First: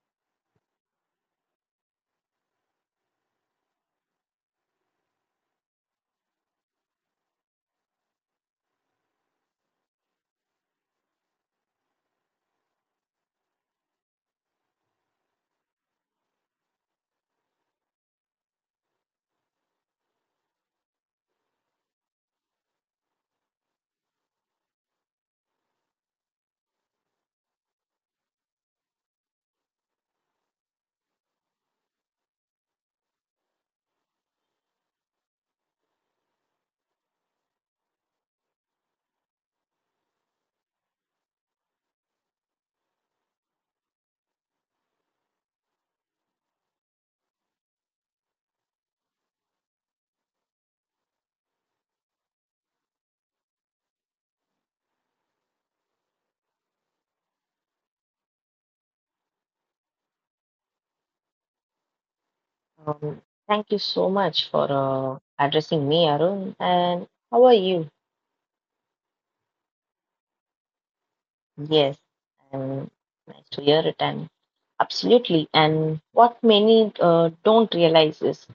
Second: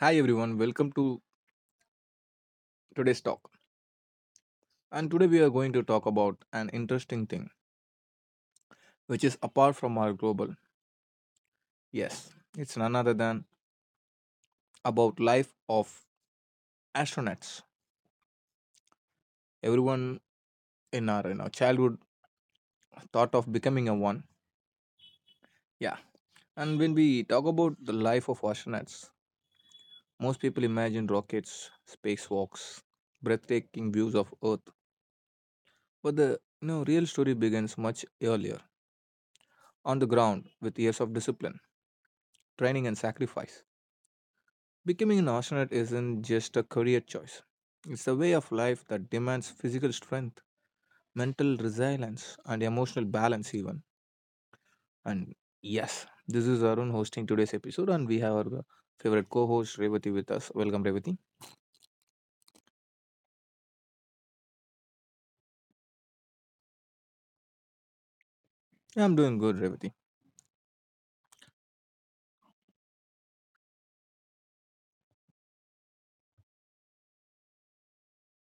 Hi everyone, welcome to today's talk. And today we are going to talk about an interesting thing which is apart from our global. Yes, it's none other than about life of astronauts. Everyone in our childhood thought of becoming a one. Yeah. And when we talk about the life of astronauts, most people imagine rockets, spacewalks, breathtaking views of Earth. But the real story begins much earlier, on the ground with years of discipline, training and sacrifice. Becoming an astronaut isn't just a career choice, it's a way of life that demands physical strength, mental resilience, and emotional balance, even. And yes, this is Arun hosting today's episode, and we have our favorite co host Revati with us. Welcome, Revati. Um, Thank you so much for addressing me, Arun. And how are you? Yeah, I'm doing good, Revati. Yes, um, nice to hear it. And absolutely. And what many don't realize is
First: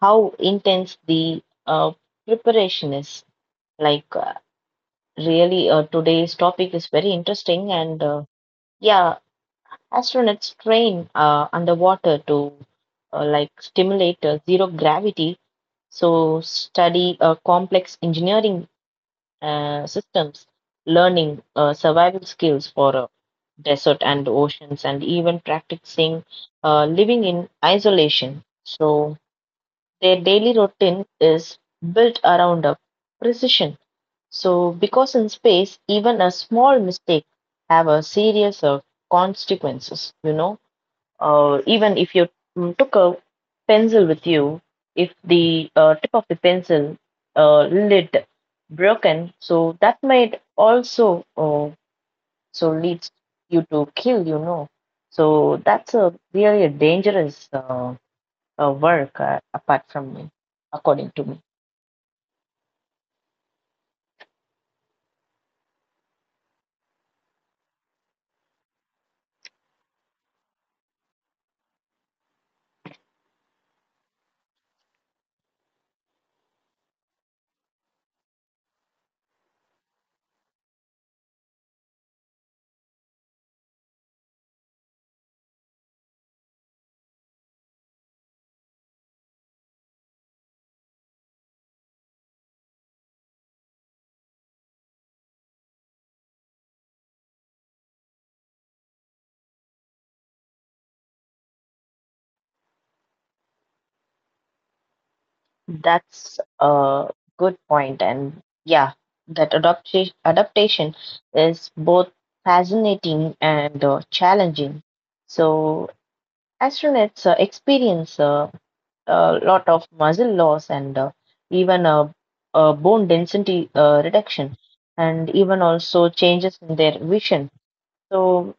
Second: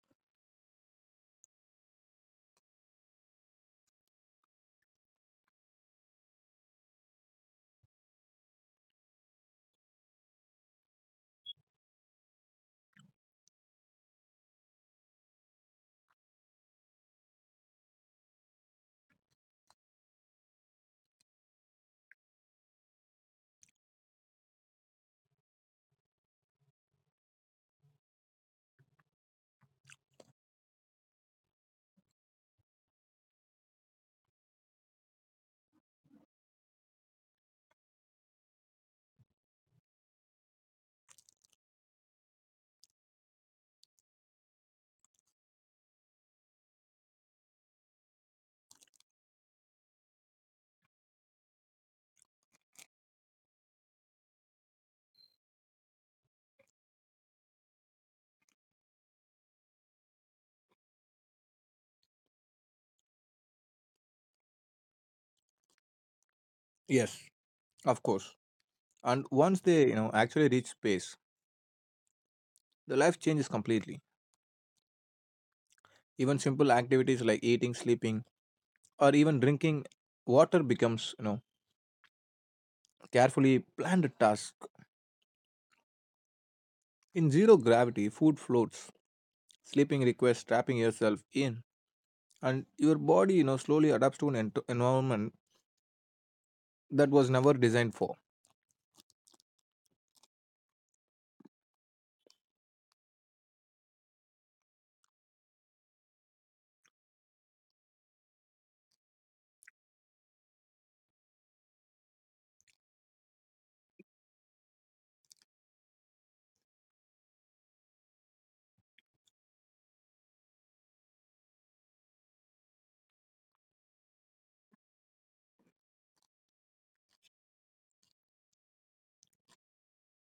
how intense the preparation is. Like, uh, Really, today's topic is very interesting. And yeah, astronauts train underwater to like stimulate zero gravity. So, study complex engineering systems, learning survival skills for desert and oceans, and even practicing living in isolation. So their daily routine is built around a precision. So because in space, even a small mistake have a serious consequences. Even if you took a pencil with you, if the tip of the pencil lid broken, so that might also so leads you to kill. So that's a really a dangerous work. Apart from me, according to me, Yes, of course. And once they actually reach space, the life changes completely. Even simple activities like eating, sleeping, or even drinking water becomes, carefully planned task. In zero gravity, food floats. Sleeping requires trapping yourself in, and your body, slowly adapts to an environment that was never designed for. that's a good point, and yeah, that adaptation is both fascinating and challenging. So astronauts experience a lot of muscle loss and even bone density reduction and even also changes in their vision, so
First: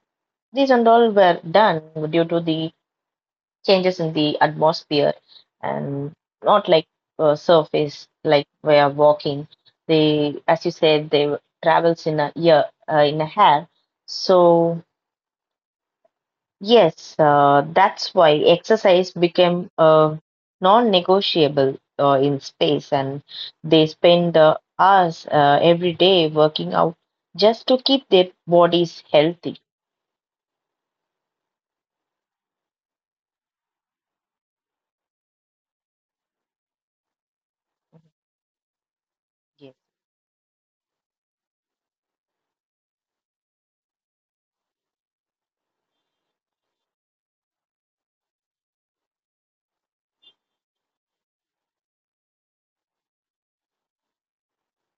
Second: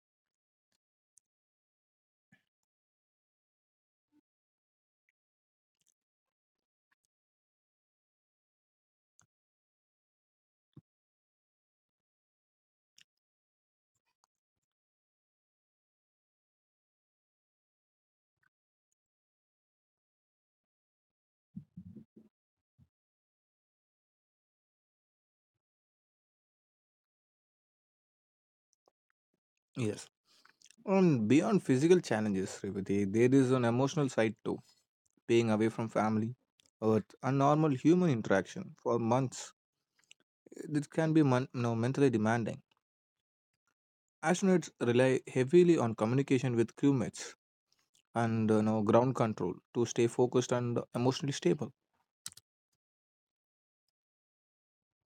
these and all were done due to the changes in the atmosphere and not like surface like we are walking. They, as you said, they travels in a year in a hair. So yes, that's why exercise became non-negotiable in space, and they spend hours every day working out just to keep their bodies healthy. Yes. And beyond physical challenges, Revati, there is an emotional side too. Being away from family, or a normal human interaction for months, Yes. it can be mentally demanding. Astronauts rely heavily on communication with crewmates and now ground control to stay focused and emotionally stable.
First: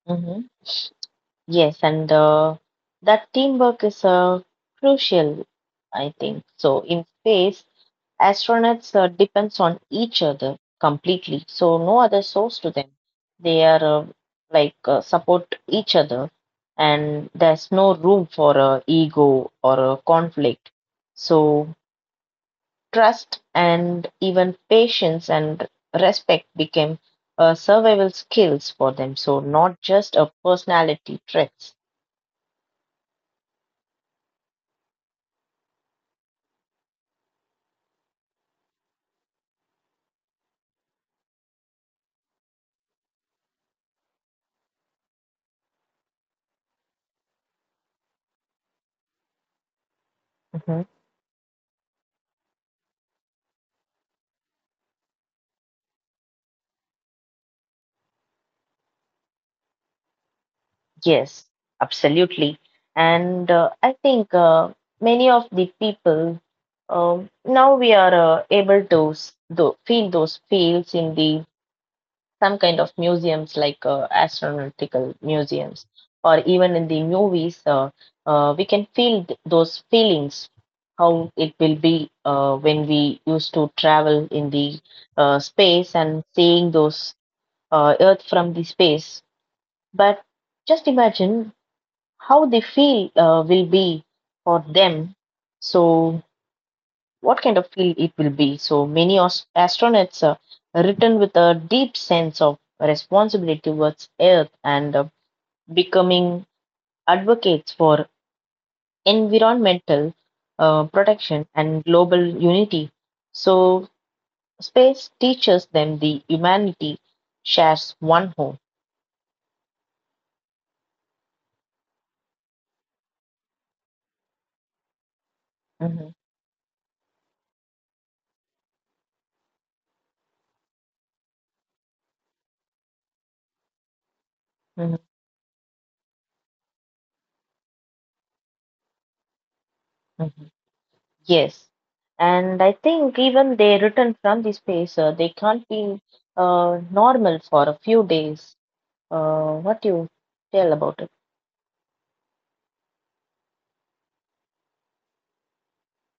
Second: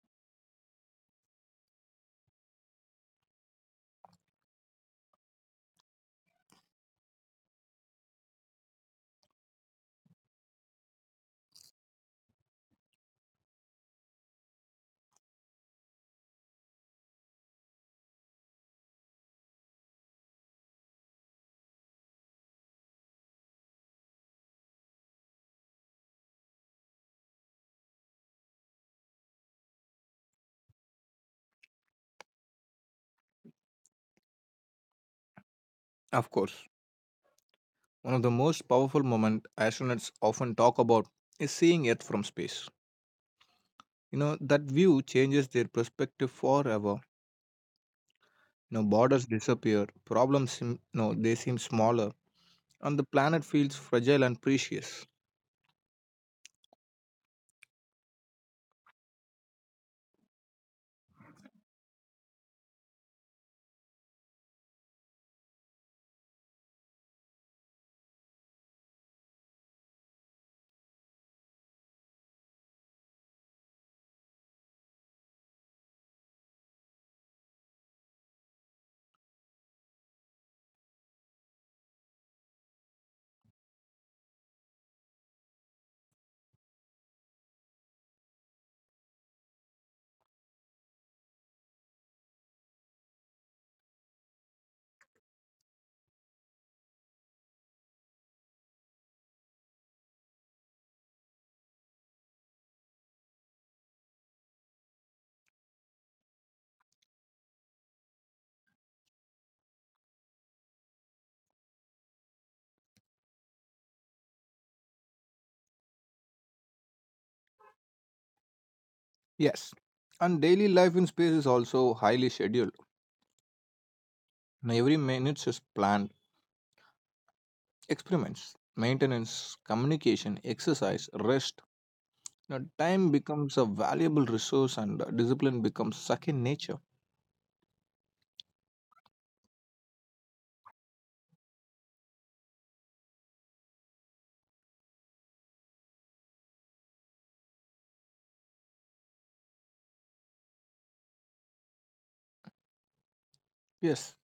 hmm Yes, and that teamwork is crucial, I think. So in space, astronauts depends on each other completely, so no other source to them. They are support each other, and there's no room for a ego or a conflict. So trust and even patience and respect became survival skills for them, so not just a personality traits. Of course, one of the most powerful moments astronauts often talk about is seeing Earth from space. That view changes their perspective forever. You know, borders Mhm. disappear, problems seem smaller, and the planet feels fragile and precious. Yes, absolutely. And I think many of the people, now we are able to feel those feels in the some kind of museums like astronautical museums or even in the movies. We can feel those feelings how it will be when we used to travel in the space and seeing those Earth from the space. But just imagine how they feel will be for them. So, what kind of field it will be? So, many astronauts return with a deep sense of responsibility towards Earth and becoming advocates for environmental protection and global unity. So, space teaches them the humanity shares one home. Yes, and daily life in space is also highly scheduled. Mhm, Now, every minute is planned. Experiments, maintenance, communication, exercise, rest. Now, mhm, time becomes a valuable resource and discipline becomes second nature. mhm. Yes, and I think even they return from the space, they can't be normal for a few days. What do you tell about it? Yes,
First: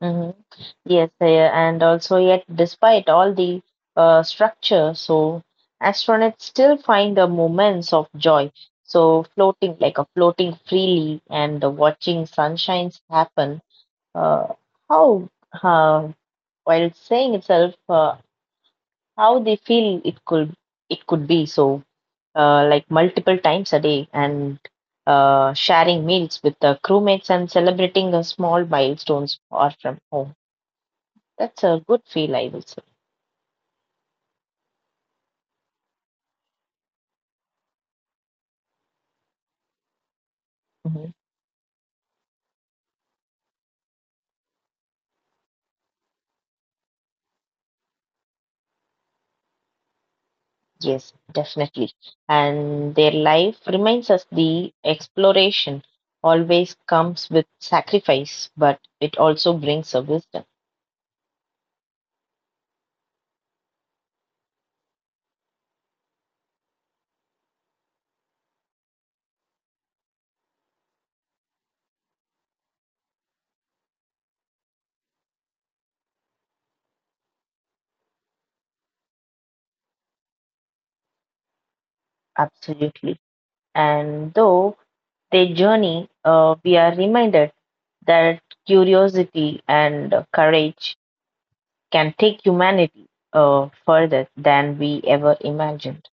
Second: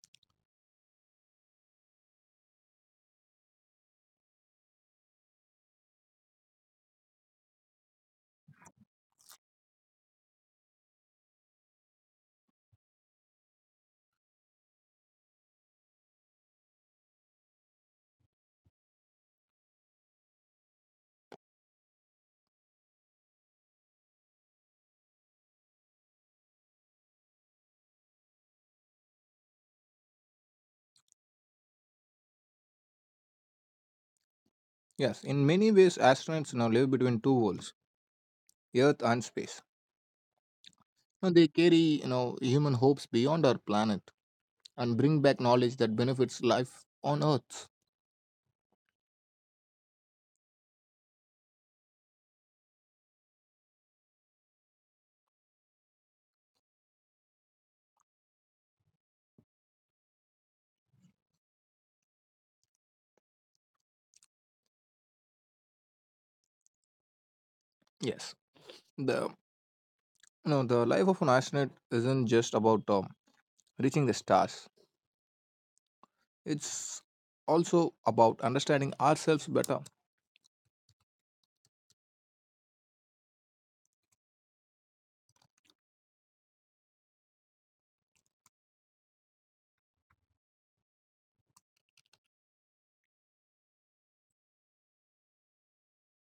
hmm Yes, and also yet, despite all the structure, so astronauts still find the moments of joy. So floating, like a floating freely and watching sunshines happen. Uh, how, uh, while saying itself, how they feel it could be so like multiple times a day, and sharing meals with the crewmates and celebrating the small milestones far from home. That's a good feel, I will say. yes. In many ways, astronauts now live between two worlds, Earth and space. Mhm. Now, they carry, human hopes beyond our planet and bring back knowledge that benefits life on Earth. Yes, definitely, and their life reminds us the exploration always comes with sacrifice, but it also brings a wisdom. Yes. The, the life of an astronaut isn't just about reaching the stars. It's also about understanding ourselves better. Absolutely, and though their journey we are reminded that curiosity and courage can take humanity further than we ever imagined.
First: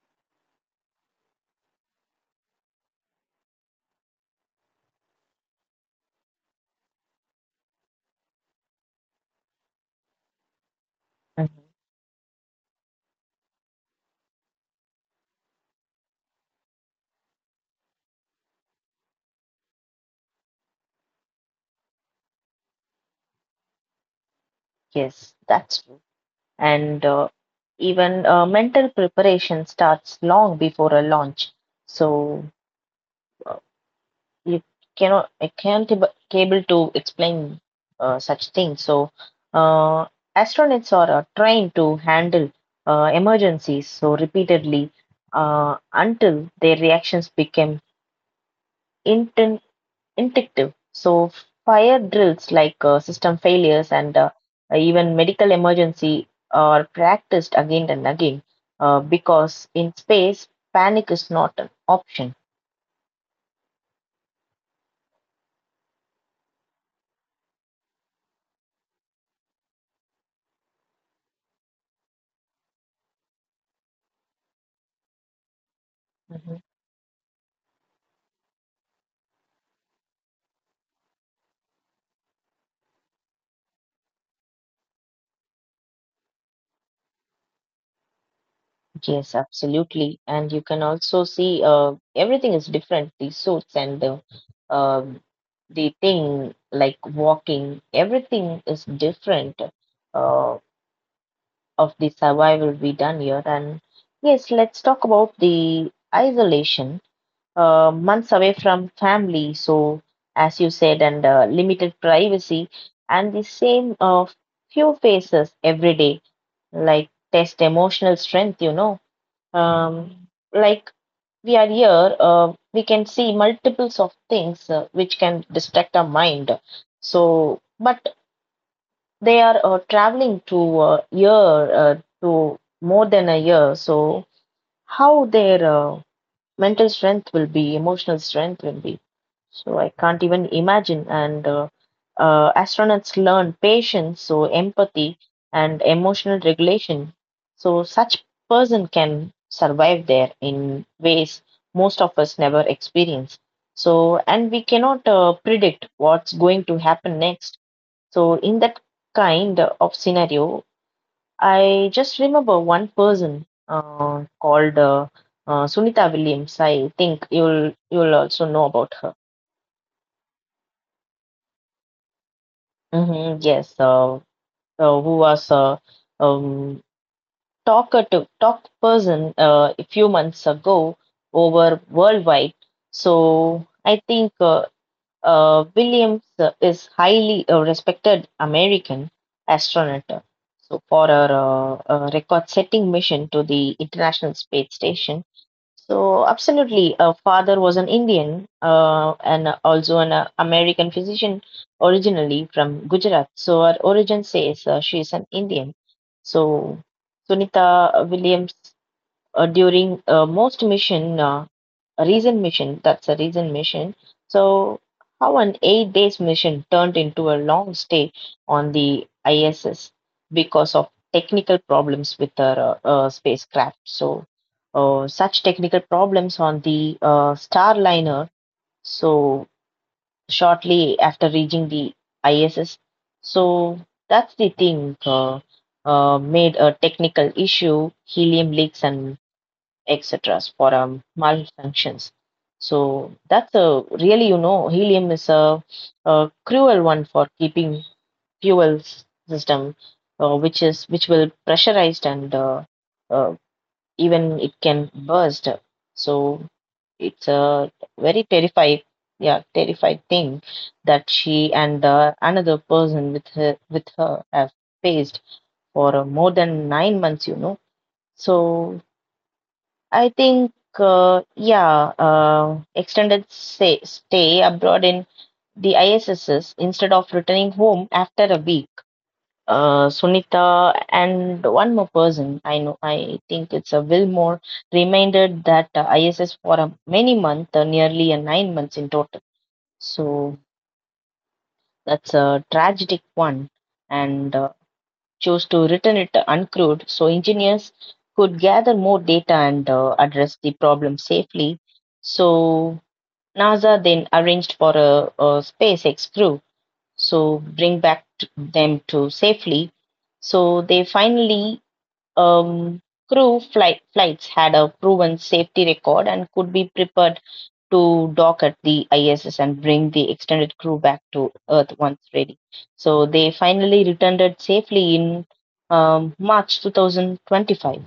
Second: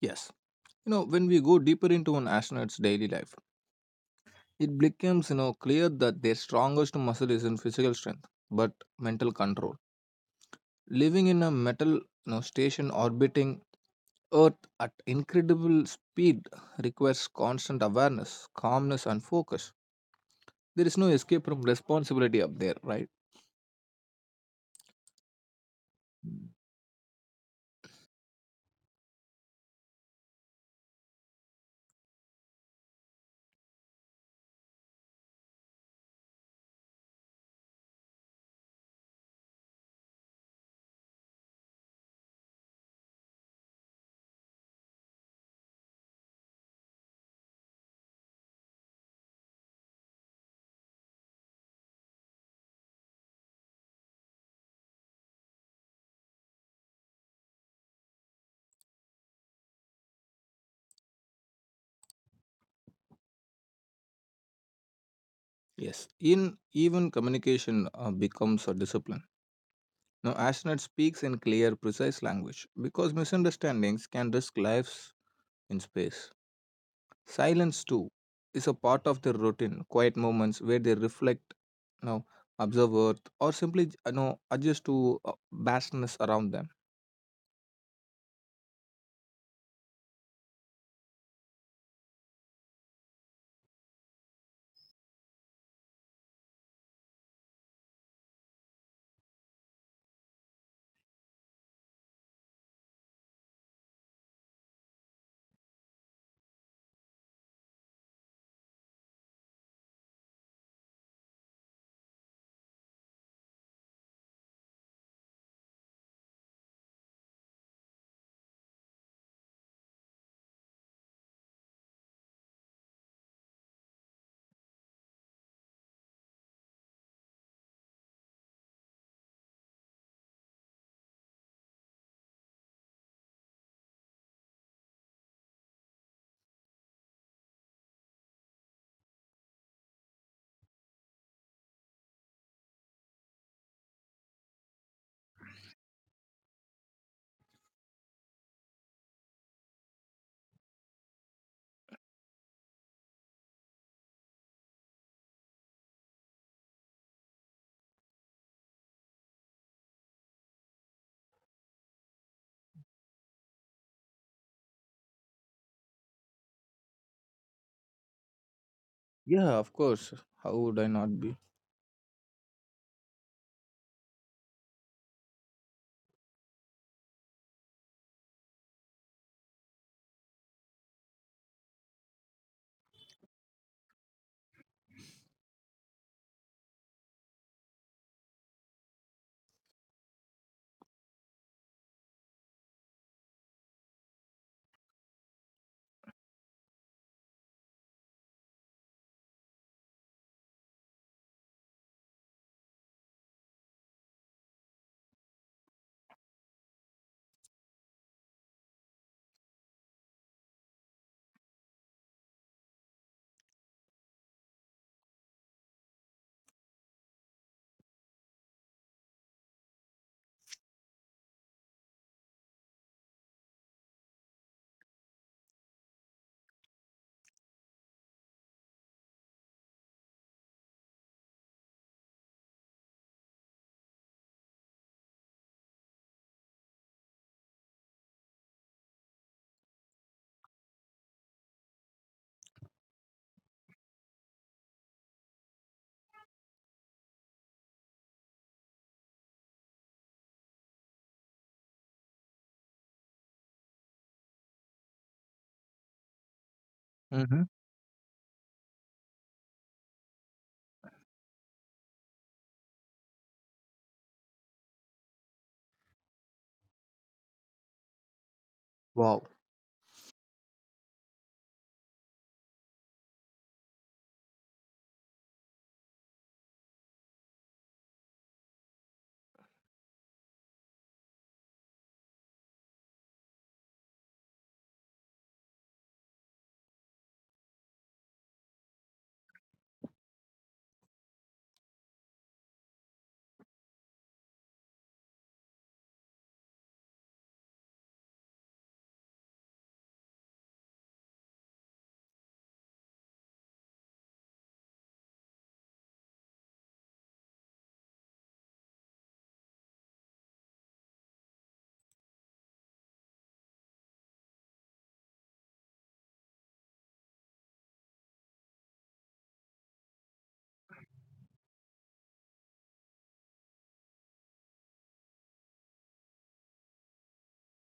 Yes. You know, when we go deeper into an astronaut's daily life, it becomes, clear that their strongest muscle isn't physical strength, but mental control. Living in a metal, Mhm. Station orbiting Earth at incredible speed requires constant awareness, calmness, and focus. There is no escape from responsibility up there, right? Yes, that's true. And even mental preparation starts long before a launch. So uh, you cannot, I can't able to explain such things. So uh, astronauts are trained to handle emergencies so repeatedly until their reactions become inten- intuitive. So fire drills, like system failures and even medical emergency, are practiced again and again because in space panic is not an option. Yes. In even communication becomes a discipline. Now, astronaut speaks in clear, precise language because misunderstandings can risk lives in space. Mhm. Silence, too, is a part of their routine, quiet moments where they reflect, you know, observe Earth, or simply adjust to vastness around them. Yes, absolutely. And you can also see everything is different. The suits and um the thing like walking, everything is different. Uh, of the survival we done here. And yes, let's talk about the isolation, months away from family. So, as you said, and limited privacy, and the same few faces every day, like test emotional strength, you know. Um, like we are here, we can see multiples of things which can distract our mind. So, but they are traveling to a year to more than a year. So how their mental strength will be, emotional strength will be. So I can't even imagine. And astronauts learn patience, so empathy and emotional regulation. So such person can survive there in ways most of us never experience. So and we cannot predict what's going to happen next. So in that kind of scenario, I just remember one person called Sunita Williams. I think you'll also know about her. Yeah, of course. How would I not be? Yes, who was a um, talk person a few months ago over worldwide. So I think Williams is highly respected American astronaut, so for her record-setting mission to the International Space Station. So absolutely, her father was an Indian and also an American physician originally from Gujarat. So her origin says she is an Indian. So Sunita Williams during most mission. A recent mission, that's a recent mission. So, how an 8 days mission turned into a long stay on the ISS because of technical problems with the spacecraft. So, such technical problems on the Starliner. So, shortly after reaching the ISS. So, that's the thing made a technical issue, helium leaks and etc. for malfunctions. So that's a really, you know, helium is a cruel one for keeping fuel system, which is which will pressurized and uh, even it can burst. So Hmm. it's a very terrified, yeah, terrified thing that she and another person with her have faced for more than 9 months. You know, so Wow. I think, yeah, extended say, stay abroad in the ISSs instead of returning home after a week. Sunita and one more person I know, I think it's a Wilmore, reminded that ISS for a many months, nearly a 9 months in total. So that's a tragic one. And chose to return it uncrewed so engineers could gather more data and address the problem safely. So NASA then arranged for a SpaceX crew so bring back them to safely. So they finally um, crew flight flights had a proven safety record and could be prepared to dock at the ISS and bring the extended crew back to Earth once ready. So they finally returned it safely in March 2025.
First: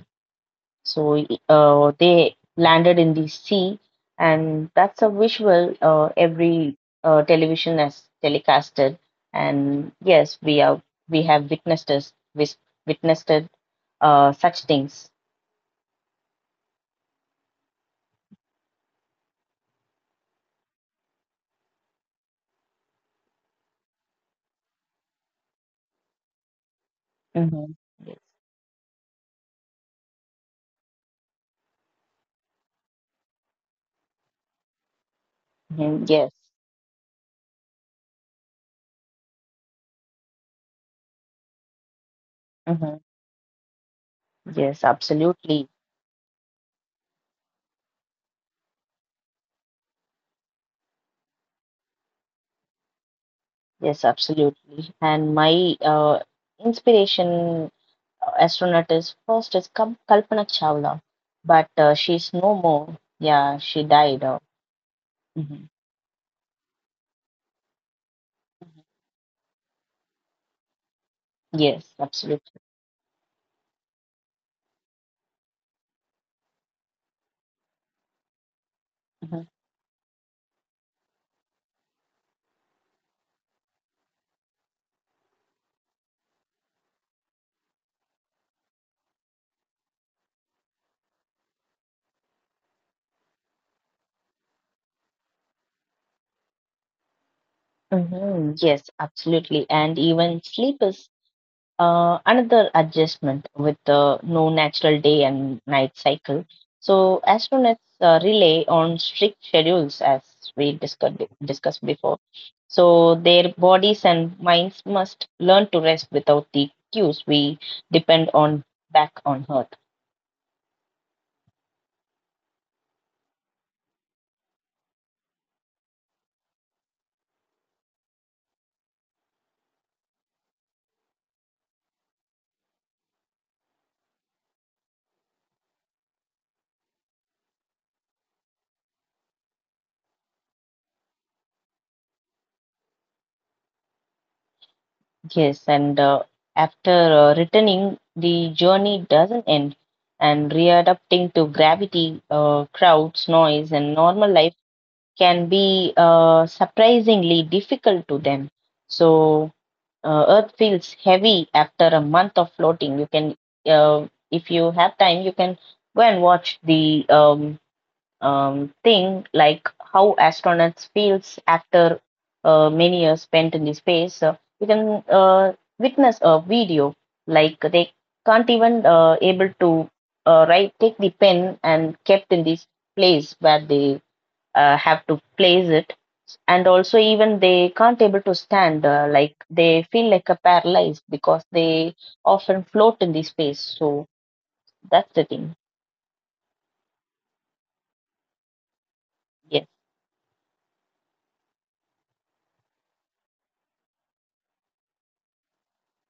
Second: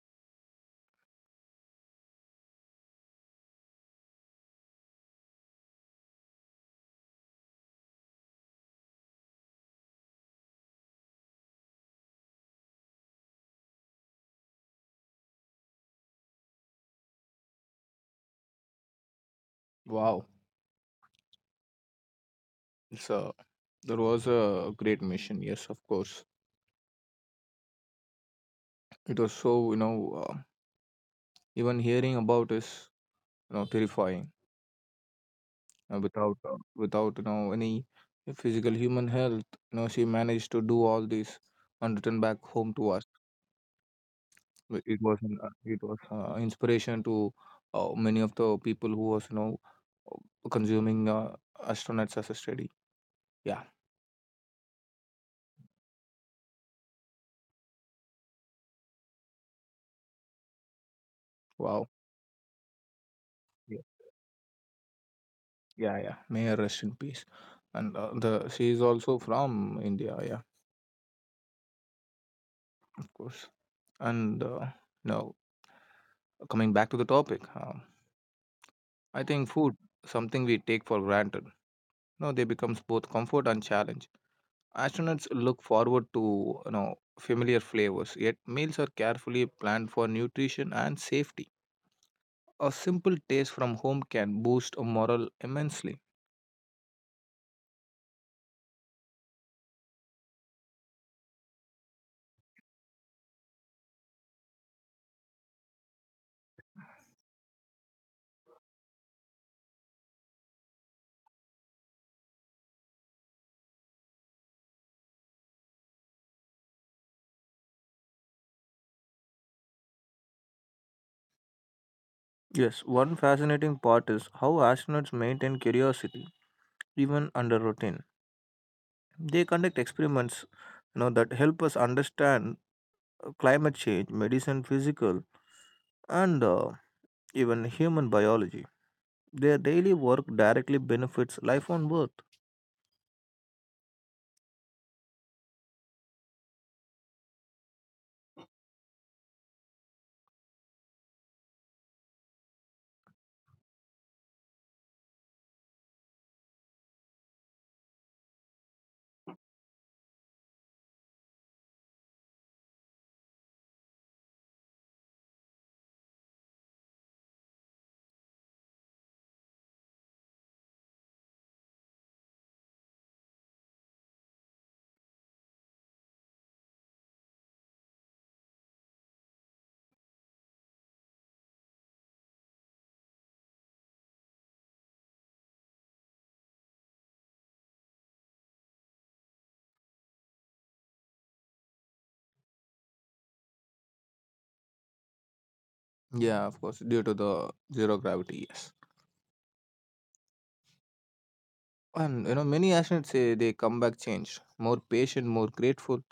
So they landed in the sea, and that's a visual every television has telecasted. And yes, we have witnessed such things. Wow. It's a, that was a great mission. Yes, of course. hmm Yes. It was so, even hearing about is, terrifying. Yes. Without without any physical human health, she managed to do all this and return back home to hmm us. Wh- Yes, it was an, absolutely. it was inspiration to many of the people who was consuming astronauts as a study, yeah. Yes, absolutely. And my inspiration astronaut is first is Kalpana Chawla, but Wow. She's no more. Yeah, Yeah. she died. Mhm. Yeah, yeah. May her rest in peace. And the she is also from india, yeah. Yes, absolutely. Of course. And now, coming back to the topic, I hmm think food, something we take for granted. No, they becomes both comfort and challenge. Astronauts look forward to familiar flavors, yet meals are carefully planned for nutrition and safety. A simple taste from home can boost a morale immensely. Yes, absolutely. And even sleep is another adjustment with no natural day and night cycle. So astronauts rely on strict schedules, as we discussed before. So their bodies and minds must learn to rest without the cues we depend on back on Earth. Yes, one fascinating part is how astronauts maintain curiosity even under routine. They conduct experiments, that help us understand climate change, medicine, physical, and even human biology. Their daily work directly benefits life on Earth. Yes, and after returning, the journey doesn't end, and readapting to gravity, crowds, noise, and normal life can be surprisingly difficult to them. So, Earth feels heavy after a month of floating. You can, if you have time, you can go and watch the thing like how astronauts feels after many years spent in the space. You can witness a video like they can't even able to write take the pen and kept in this place where they have to place it, and also even they can't able to stand like they feel like a paralyzed because they often float in the space, so that's the thing. Yeah, of course, due to the zero gravity, yes. Yes. And you know, many astronauts say they come back changed, more patient, more grateful,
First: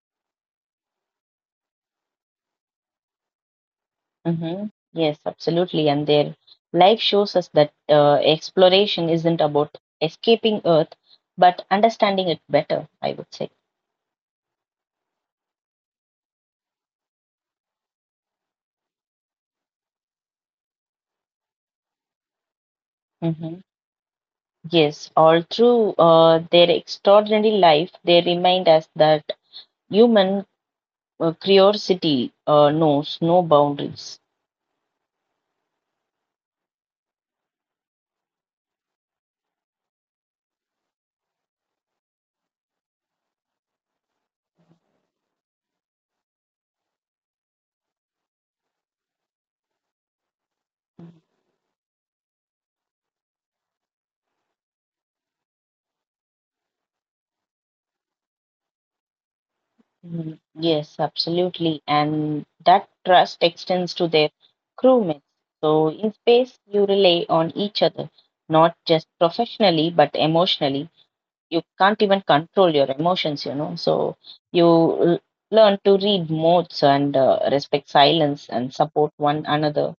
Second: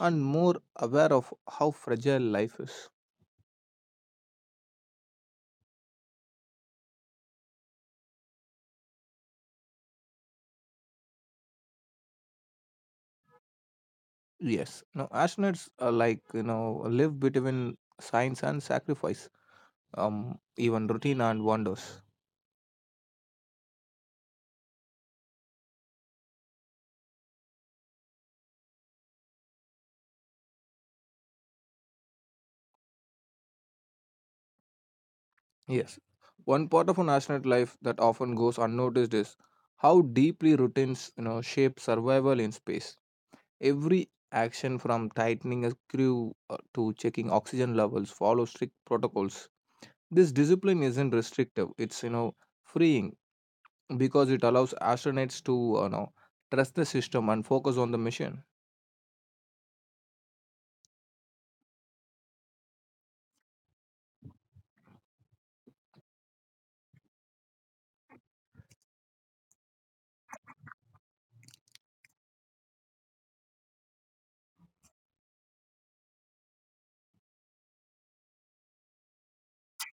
and more aware of how fragile life is. hmm yes, absolutely, and their life shows us that exploration isn't about escaping earth but understanding it better, I would say. Yes, no, astronauts are like live between science and sacrifice, even routine and wonders. hmm Yes, all through their extraordinary life, they remind us that human curiosity knows no boundaries. Yes, one part of an astronaut life that often goes unnoticed is how deeply routines shape survival in space. Every action from tightening a screw to checking oxygen levels follow strict protocols. This discipline isn't restrictive, it's freeing because it allows astronauts to trust the system and focus on the mission. Mm, yes, absolutely. And that trust extends to their crewmates. So in space, you rely on each other, not just professionally, but emotionally. You can't even control your emotions, you know. So you learn to read moods and respect silence and support one another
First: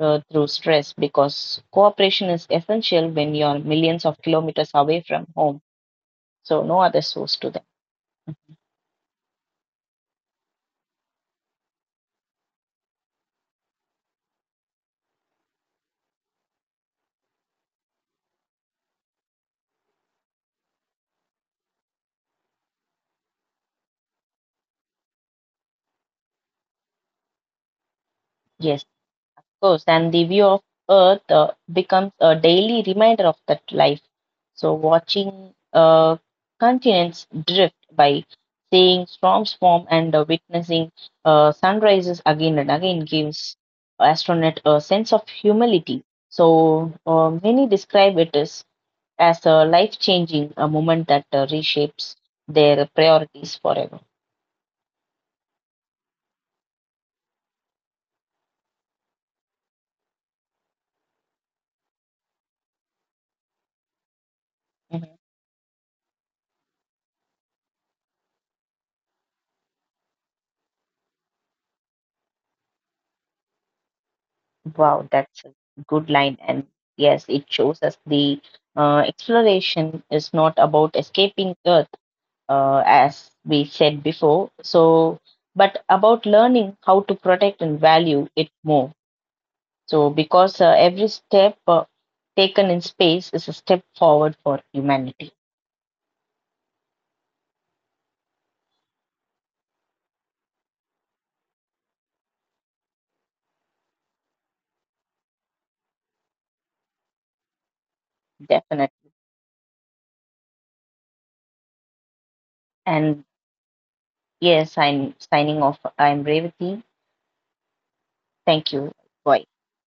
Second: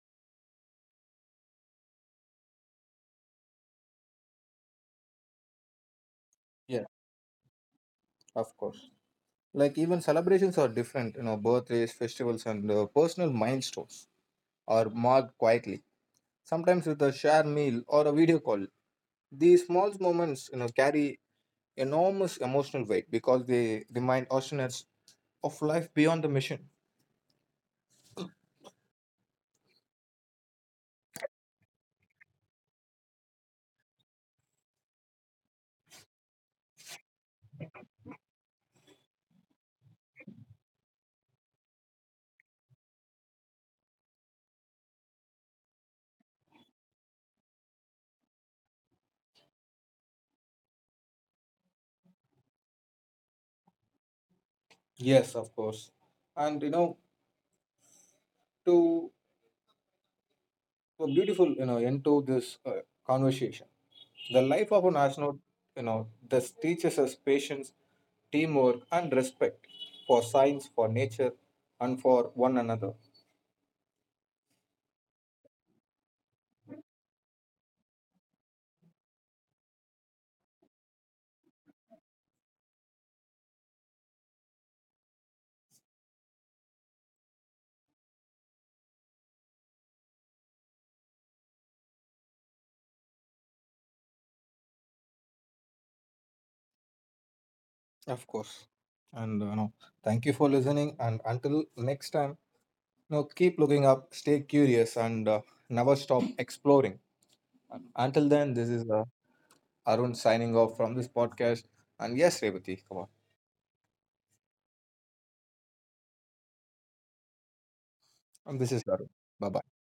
through stress because cooperation is essential when you're millions of kilometers away from home. So no Yeah, other source to them. of course. Like even celebrations are different, you know, birthdays, festivals, and personal milestones are marked quietly, sometimes with a shared meal or a video call. These small moments, carry enormous emotional weight because they remind astronauts of life beyond the mission. Yes. Course, and the view of Earth becomes a daily reminder of that life. So, watching continents drift by, seeing storms form and witnessing sunrises again and again gives astronaut a sense of humility. So, many describe it as a life changing a moment that reshapes their priorities forever. Yes, of course. And to a beautiful end to this conversation, the life of an Mm-hmm. astronaut, this teaches us patience, teamwork, and respect for science, for nature, and for one another. Wow, that's a good line. And yes, it shows us the exploration is not about escaping Earth, as we said before. So, but about learning how to protect and value it more. So, because every step taken in space is a step forward for humanity, Of course. And thank you for listening. And until next time, keep looking up, stay curious, and never stop exploring. Until then, this is definitely. Arun signing off from this podcast. And yes, Revati, come on. And yes, I'm signing off. I'm Revati. And Thank this is you. Arun. Bye. Bye bye.